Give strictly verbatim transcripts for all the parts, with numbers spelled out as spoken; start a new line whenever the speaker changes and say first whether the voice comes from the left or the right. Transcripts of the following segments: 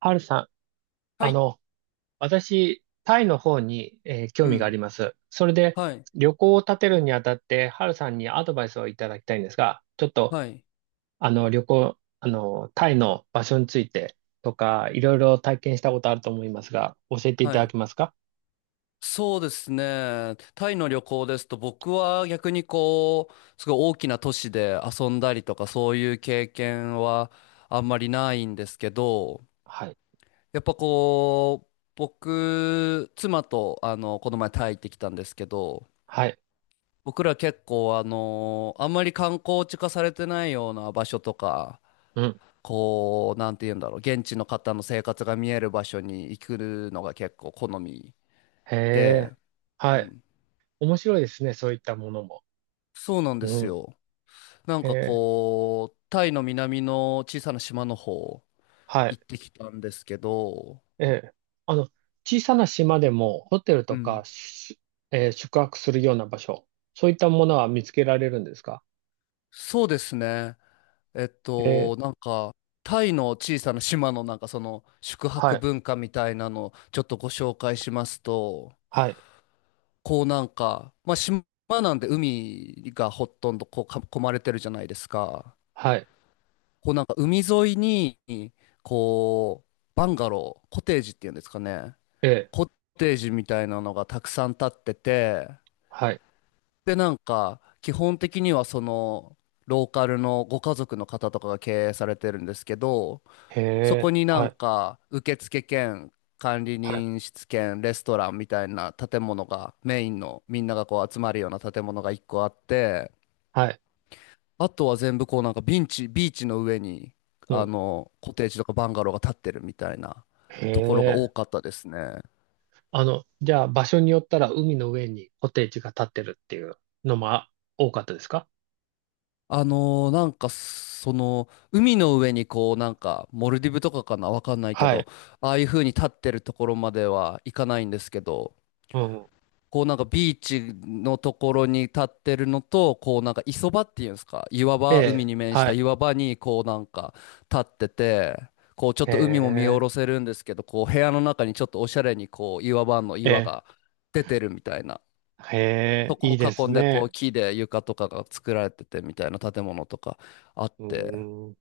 right: ハルさん、
left: は
right: あ
left: い。
right: の、私、タイの方に、えー興
left: う
right: 味があ
left: ん。
right: ります。それで、
left: はい。
right: 旅行を立てるにあたって、ハルさんにアドバイスをいただきたいんですが、ちょっと、
left: はい。
right: あの、旅行、あの、タイの場所についてとか、いろいろ体験したことあると思いますが、教えてい
left: は
right: ただ
left: い。
right: けますか？
left: そうですね。タイの旅行ですと、僕は逆にこう、すごい大きな都市で遊んだりとか、そういう経験はあんまりないんですけど、
right: はい。
left: やっぱこう、僕、妻と、あの、この前タイ行ってきたんですけど、
right: はい。
left: 僕ら結構、あの、あんまり観光地化されてないような場所とか、
right: うん。
left: こう、なんて言うんだろう、現地の方の生活が見える場所に行くのが結構好み。
right: へ
left: て、
right: え。
left: う
right: はい。
left: ん。
right: 面白いですね、そういったものも。
left: そうなんで
right: う
left: す
right: ん。
left: よ。なん
right: へ
left: か
right: え。
left: こう、タイの南の小さな島の方
right: はい。
left: 行ってきたんですけど、
right: ええ。あの、小さな島でもホテル
left: う
right: とか
left: ん。
right: し、えー宿泊するような場所、そういったものは見つけられるんですか？
left: そうですね。えっ
right: ええ、
left: と、なんか、タイの小さな島のなんかその宿
right: は
left: 泊
right: い、
left: 文化みたいなのをちょっとご紹介しますと、
right: はい、
left: こうなんか、まあ島なんで海がほとんどこうか囲まれてるじゃないですか。
right: はい、
left: こうなんか海沿いに、こう、バンガロー、コテージっていうんですかね。
right: ええ、
left: コッテージみたいなのがたくさん建ってて、
right: はい、
left: で、なんか、基本的にはその、ローカルのご家族の方とかが経営されてるんですけど、
right: へ
left: そこ
right: え、
left: にな
right: は
left: ん
right: い、
left: か、受付兼、管理
right: はい、
left: 人室兼、レストランみたいな建物が、メインのみんながこう集まるような建物がいっこあって、
right: はい、
left: あとは全部こうなんかビンチ、ビーチの上に、
right: う
left: あ
right: ん、
left: の、コテージとかバンガローが建ってるみたいな
right: へ
left: ところが多
right: え。
left: かったですね。
right: あの、じゃあ場所によったら海の上にコテージが建ってるっていうのもあ多かったですか？
left: あのーなんかその海の上にこうなんかモルディブとかかなわかんないけ
right: は
left: ど、
right: い、
left: ああいう風に立ってるところまでは行かないんですけど、
right: うん、
left: こうなんかビーチのところに立ってるのと、こうなんか磯場っていうんですか、岩
right: え
left: 場、海
right: え、
left: に面し
right: は
left: た
right: い、
left: 岩場にこうなんか立ってて、こうちょっ
right: へ
left: と海も見下
right: え、
left: ろせるんですけど、こう部屋の中にちょっとおしゃれにこう岩場の
right: え
left: 岩
right: え、
left: が出てるみたいな。
right: へ
left: そ
right: え、い
left: こ
right: いで
left: を
right: す
left: 囲んで、こう、
right: ね。
left: 木で床とかが作られててみたいな建物とかあっ
right: う
left: て、
right: ーん、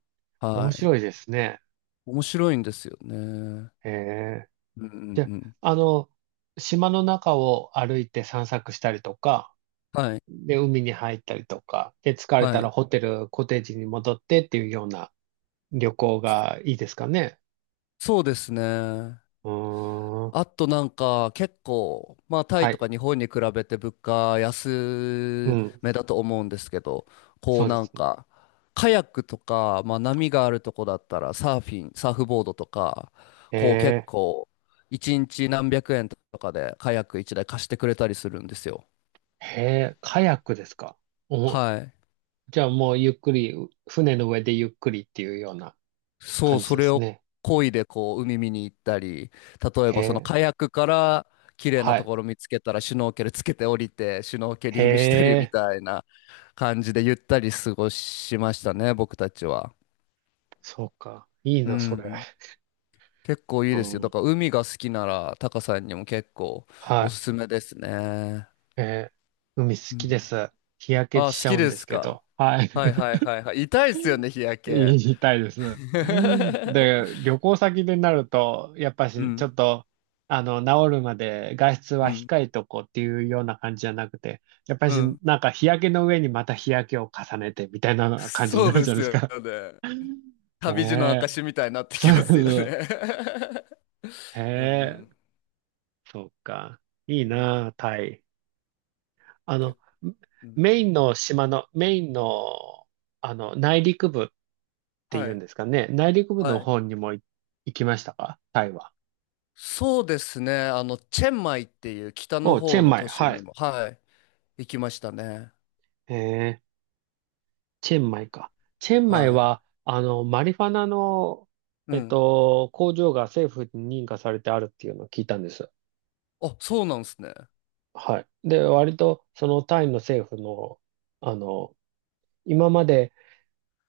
right: 面
left: はい。
right: 白いですね。
left: 面白いんですよね。うん
right: へえ。
left: うん
right: じゃ
left: うん。
right: あ、あの、島の中を歩いて散策したりとか、
left: はい。
right: で、海に入ったりとか、で、疲れ
left: は
right: たら
left: い。
right: ホテル、コテージに戻ってっていうような旅行がいいですかね。
left: そうですね。
right: うーん。
left: あとなんか結構、まあタ
right: は
left: イと
right: い。
left: か日本に比べて物価
right: う
left: 安
right: ん。
left: めだと思うんですけど、こ
right: そ
left: う
right: うで
left: なん
right: すね。
left: か、カヤックとか、まあ波があるとこだったらサーフィン、サーフボードとか、
right: へ
left: こう結
right: え。
left: 構、いちにちなんびゃくえんとかでカヤックいちだい貸してくれたりするんですよ。
right: へえ、カヤックですか。お、
left: はい。
right: じゃあもうゆっくり、船の上でゆっくりっていうような
left: そう、
right: 感じ
left: そ
right: で
left: れ
right: す
left: を
right: ね。
left: 漕いでこう海見に行ったり、例え
right: へ
left: ばその
right: え。
left: カヤックから綺麗な
right: は
left: と
right: い。
left: ころ見つけたらシュノーケルつけて降りてシュノーケ
right: へ
left: リングしたりみ
right: え。
left: たいな感じでゆったり過ごしましたね、僕たちは。
right: そうか。いい
left: う
right: な、それ。
left: ん。結構いい
right: う
left: ですよ。だ
right: ん。
left: から海が好きならタカさんにも結構
right: は
left: お
right: い。
left: すすめですね。
right: えー海好
left: う
right: き
left: ん。
right: です。日焼け
left: あ、
right: し
left: 好
right: ちゃ
left: き
right: うん
left: で
right: です
left: す
right: け
left: か。
right: ど。はい。
left: はいはいはいはい。痛いっすよね、日焼
right: 言
left: け。
right: いたいです。で、旅行先でなると、やっぱ
left: う
right: し、ちょ
left: ん、
right: っと、あの、治るまで外出は
left: うん、
right: 控えとこうっていうような感じじゃなくて、やっぱ
left: う
right: し、
left: ん。
right: なんか日焼けの上にまた日焼けを重ねてみたいな感じに
left: そ
right: な
left: う
right: る
left: で
right: じゃない
left: す
right: です
left: よ
right: か。
left: ね。旅路の
right: ねえ。
left: 証みたいになって
right: そ
left: き
right: う
left: ますよ
right: そう。
left: ね。
right: へ
left: う
right: え。
left: ん
right: そっか。いい
left: うん。
right: なあ、タイ。あ
left: け
right: の、
left: うん。
right: メインの島の、メインの、あの、内陸部ってい
left: は
right: うん
left: い。
right: ですかね。内陸部の
left: はい。
right: 方にもい行きましたかタイは？
left: そうですね。あの、チェンマイっていう北の
right: お、チェ
left: 方
right: ン
left: の
right: マイ。
left: 都市
right: はい。
left: にも、はい、行きましたね。
right: えー、チェンマイか。チェンマイ
left: はい。
right: は、あの、マリファナの、
left: う
right: えっ
left: ん。
right: と、工場が政府に認可されてあるっていうのを聞いたんです。
left: あ、そうなんですね。
right: はい。で、割と、そのタイの政府の、あの、今まで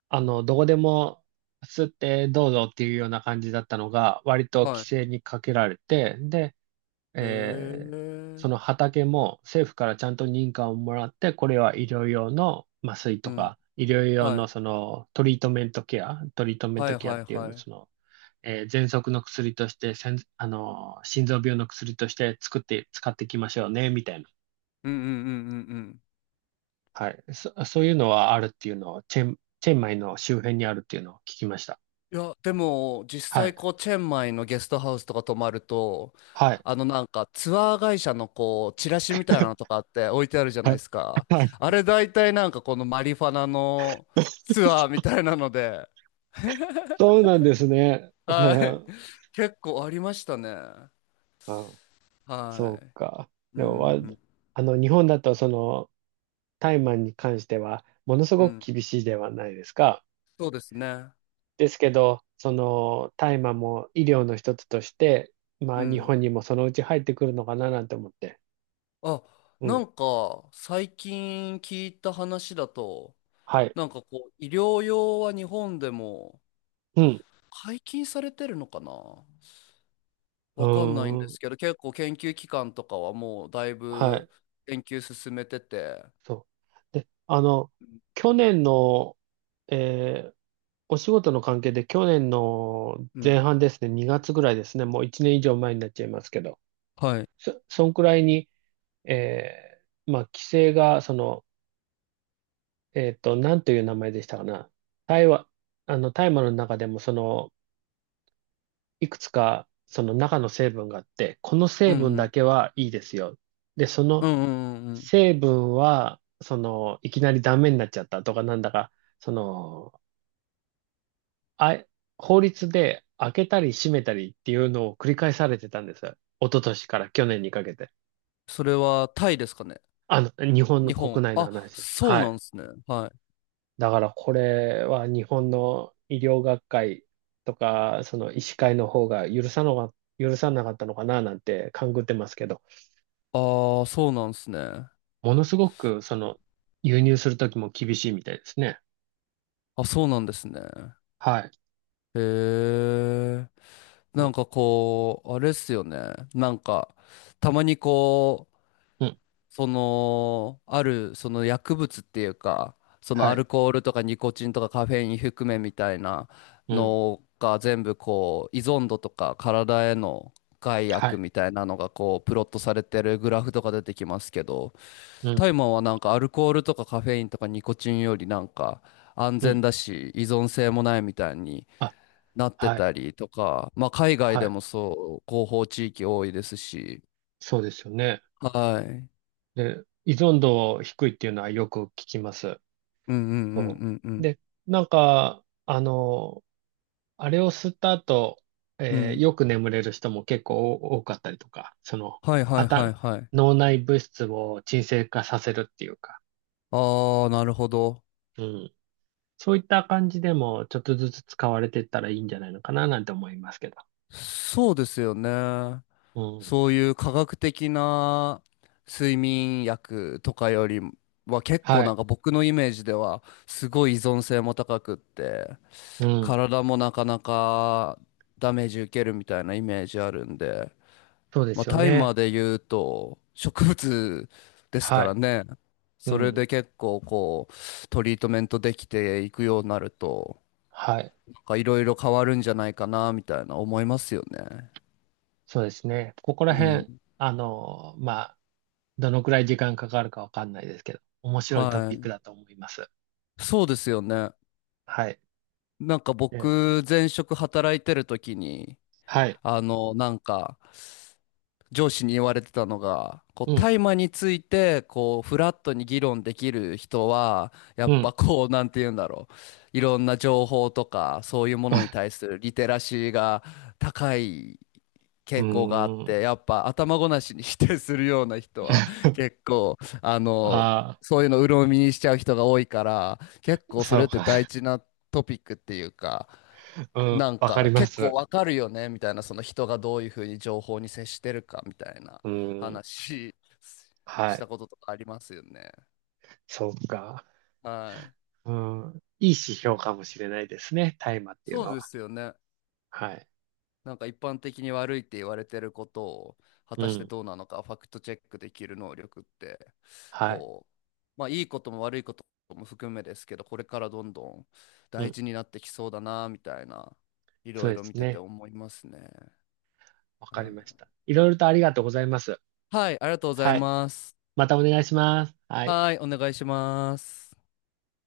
right: あの、どこでも吸ってどうぞっていうような感じだったのが、割と規
left: は
right: 制にかけられて、で、
left: い。へ
right: え
left: え。
right: ーその畑も政府からちゃんと認可をもらって、これは医療用の麻酔
left: う
right: と
left: ん。
right: か、医療用
left: は
right: のそ
left: い。
right: のトリートメントケア、トリートメン
left: は
right: ト
left: い
right: ケアっ
left: はい
right: ていう
left: はい。
right: の、
left: うん
right: その、えー、喘息の薬として、せん、あの心臓病の薬として作って、使っていきましょうね、みたいな。
left: うんうんうんうん。
right: はい。そ、そういうのはあるっていうのを、チェン、チェンマイの周辺にあるっていうのを聞きました。
left: いや、でも、実
right: は
left: 際、
right: い。
left: こう、チェンマイのゲストハウスとか泊まると、
right: はい。
left: あの、なんか、ツアー会社の、こう、チラシみたいなのと かって置いてあるじゃな
right: は
left: いで
right: い。
left: すか。
right: はい。
left: あれ、大体、なんか、このマリファナのツアーみたいなので、
right: そうなんですね。う
left: はい。
right: ん。
left: 結構ありましたね。
right: あ、そ
left: は
right: う
left: い。
right: か。
left: う
right: でも、わ、
left: ん、うん、
right: あの、日本だと、その、タイマンに関しては、ものす
left: う
right: ごく
left: ん。
right: 厳しいではないですか。
left: そうですね。
right: ですけど、その、大麻も医療の一つとして、ま
left: う
right: あ、日本
left: ん。
right: にもそのうち入ってくるのかななんて思って。
left: あ、
right: う
left: な
right: ん。
left: んか、最近聞いた話だと、
right: はい。
left: なんかこう、医療用は日本でも、
right: うん。
left: 解禁されてるのかな
right: う
left: わかんないん
right: ー
left: で
right: ん。
left: すけど、結構研究機関とかはもうだい
right: はい。
left: ぶ研究進めてて、
right: そう。で、あの、去年の、えーお仕事の関係で去年の
left: う
right: 前
left: ん。
right: 半ですね、にがつぐらいですね、もういちねん以上前になっちゃいますけど、
left: はい。
right: そ、そんくらいに、えーまあ、規制が、その、えっと、なんという名前でしたかな。大麻、あの、大麻の中でも、その、いくつか、その中の成分があって、この
left: う
right: 成
left: ん
right: 分
left: う
right: だ
left: ん。
right: けはいいですよ。で、そ
left: う
right: の
left: んうんうんうん。
right: 成分は、その、いきなりダメになっちゃったとか、なんだか、その、あ、法律で開けたり閉めたりっていうのを繰り返されてたんですよ。一昨年から去年にかけて。
left: それはタイですかね。
right: あの、日本の
left: 日本。
right: 国内の
left: あ、
right: 話です。
left: そう
right: は
left: な
right: い。
left: んですね。はい。
right: だからこれは日本の医療学会とか、その医師会の方が許さのが、許さなかったのかななんて勘ぐってますけど、
left: ああ、そうなんですね。
right: ものすごくその輸入するときも厳しいみたいですね。
left: あ、そうなんですね。
right: はい。
left: へえ。な
right: そ
left: んかこう、あれっすよね。なんか、たまにこう、
right: う。うん。
left: その、ある、その薬物っていうか、その
right: は
left: アル
right: い。
left: コールとかニコチンとかカフェイン含めみたいな
right: うん。
left: のが全部こう、依存度とか体への害
right: は
left: 悪
right: い。
left: みたいなのがこう、プロットされてるグラフとか出てきますけど、
right: う
left: タ
right: ん。
left: イマーはなんかアルコールとかカフェインとかニコチンよりなんか安
right: う
left: 全
right: ん。
left: だし、依存性もないみたいに
right: あ、
left: なって
right: はい。
left: たりとか、まあ海外
right: は
left: で
right: い。
left: もそう、広報地域多いですし、
right: そうですよね。
left: はい。
right: で、依存度低いっていうのはよく聞きます。
left: うんうんう
right: そ
left: んうんう
right: う。
left: ん。
right: で、なんか、あの、あれを吸った後、
left: う
right: えー
left: ん
right: よく眠れる人も結構多かったりとか、その、
left: はい
right: あ
left: はいはい
right: た、
left: はい。
right: 脳内物質を鎮静化させるっていうか、
left: ああ、なるほど。
right: うん。そういった感じでも、ちょっとずつ使われていったらいいんじゃないのかななんて思いますけど。
left: そうですよね。
right: うん。
left: そういう科学的な睡眠薬とかよりは結構
right: は
left: な
right: い。
left: んか僕のイメージではすごい依存性も高くって、
right: うん。
left: 体もなかなかダメージ受けるみたいなイメージあるんで、
right: そうで
left: まあ、
right: すよ
left: タイマー
right: ね。
left: で言うと植物です
right: は
left: から
right: い。
left: ね。
right: う
left: それ
right: ん。
left: で結構こうトリートメントできていくようになると
right: はい。
left: かいろいろ変わるんじゃないかな、みたいな思いますよね。
right: そうですね。ここら
left: うん。
right: 辺、あの、まあ、どのくらい時間かかるかわかんないですけど、面白いト
left: は
right: ピック
left: い。
right: だと思います。
left: そうですよね。
right: はい。
left: なんか
right: え
left: 僕、前職働いてる時に、
right: はい。
left: あの、なんか、上司に言われてたのが、こう、
right: うん。
left: 大麻について、こう、フラットに議論できる人は、やっ
right: うん。
left: ぱこう、なんて言うんだろう。いろんな情報とか、そういうものに 対するリテラシーが高い
right: う
left: 傾向があ
right: ー
left: って、
right: ん。
left: やっぱ頭ごなしに否定するような人は 結構、あの、
right: あ
left: そういうの鵜呑みにしちゃう人が多いから、結
right: あ、
left: 構そ
right: そ
left: れ
right: う
left: って
right: か。
left: 大事なトピックっていうか、
right: うん。
left: なん
right: わか
left: か
right: りま
left: 結構
right: す。
left: わかるよねみたいな、その人がどういうふうに情報に接してるかみたいな
right: うん。
left: 話し
right: は
left: た
right: い。
left: こととかありますよね。
right: そうか。
left: はい。
right: うん。いい指
left: うん、
right: 標かもしれないですね。大麻っていう
left: そ
right: の
left: うで
right: は。
left: すよね。
right: はい。
left: なんか一般的に悪いって言われてることを果
right: う
left: たして
right: ん。
left: どうなのかファクトチェックできる能力って、
right: はい。
left: こう、まあいいことも悪いことも含めですけど、これからどんどん
right: う
left: 大
right: ん。
left: 事になってきそうだなみたいな、い
right: そ
left: ろ
right: う
left: い
right: で
left: ろ
right: す
left: 見てて
right: ね。
left: 思いますね。
right: わ
left: は
right: かりまし
left: い、
right: た。いろいろとありがとうございます。
left: はいありがとうござい
right: はい。
left: ます。
right: またお願いします。はい。
left: はい、お願いします。